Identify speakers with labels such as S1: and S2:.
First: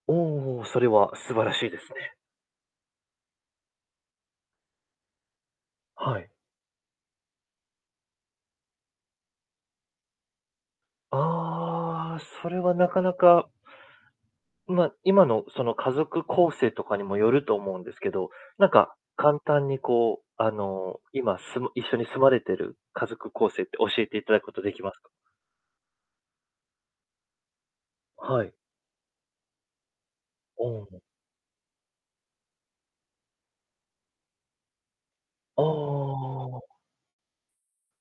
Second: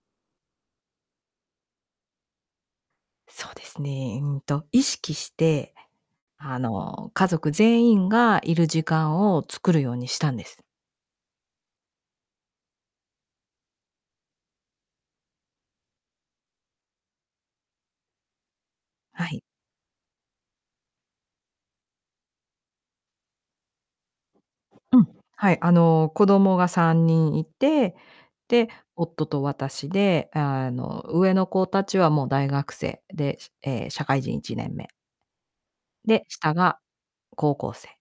S1: おおおお、それは素晴らしいですね。
S2: そうですね、うんと、意識して
S1: はい。
S2: あの、家族全員がいる時間を作るようにしたんです。
S1: ああ、それはなかなかんま、今のその家族構成とかにもよると思うんですけど、なんか
S2: は
S1: 簡
S2: い。
S1: 単にこう、あの、今、住ま一緒に住まれてる家族構成って教えていただくことできま
S2: う
S1: す
S2: ん、
S1: か？
S2: はい、あの、子供が3人いて
S1: はい。
S2: で、夫と私で、
S1: お
S2: あ
S1: お。
S2: の、上の子達はもう大学生で、しえ、社会人1年目。
S1: あ
S2: で、下
S1: あ。
S2: が高校生。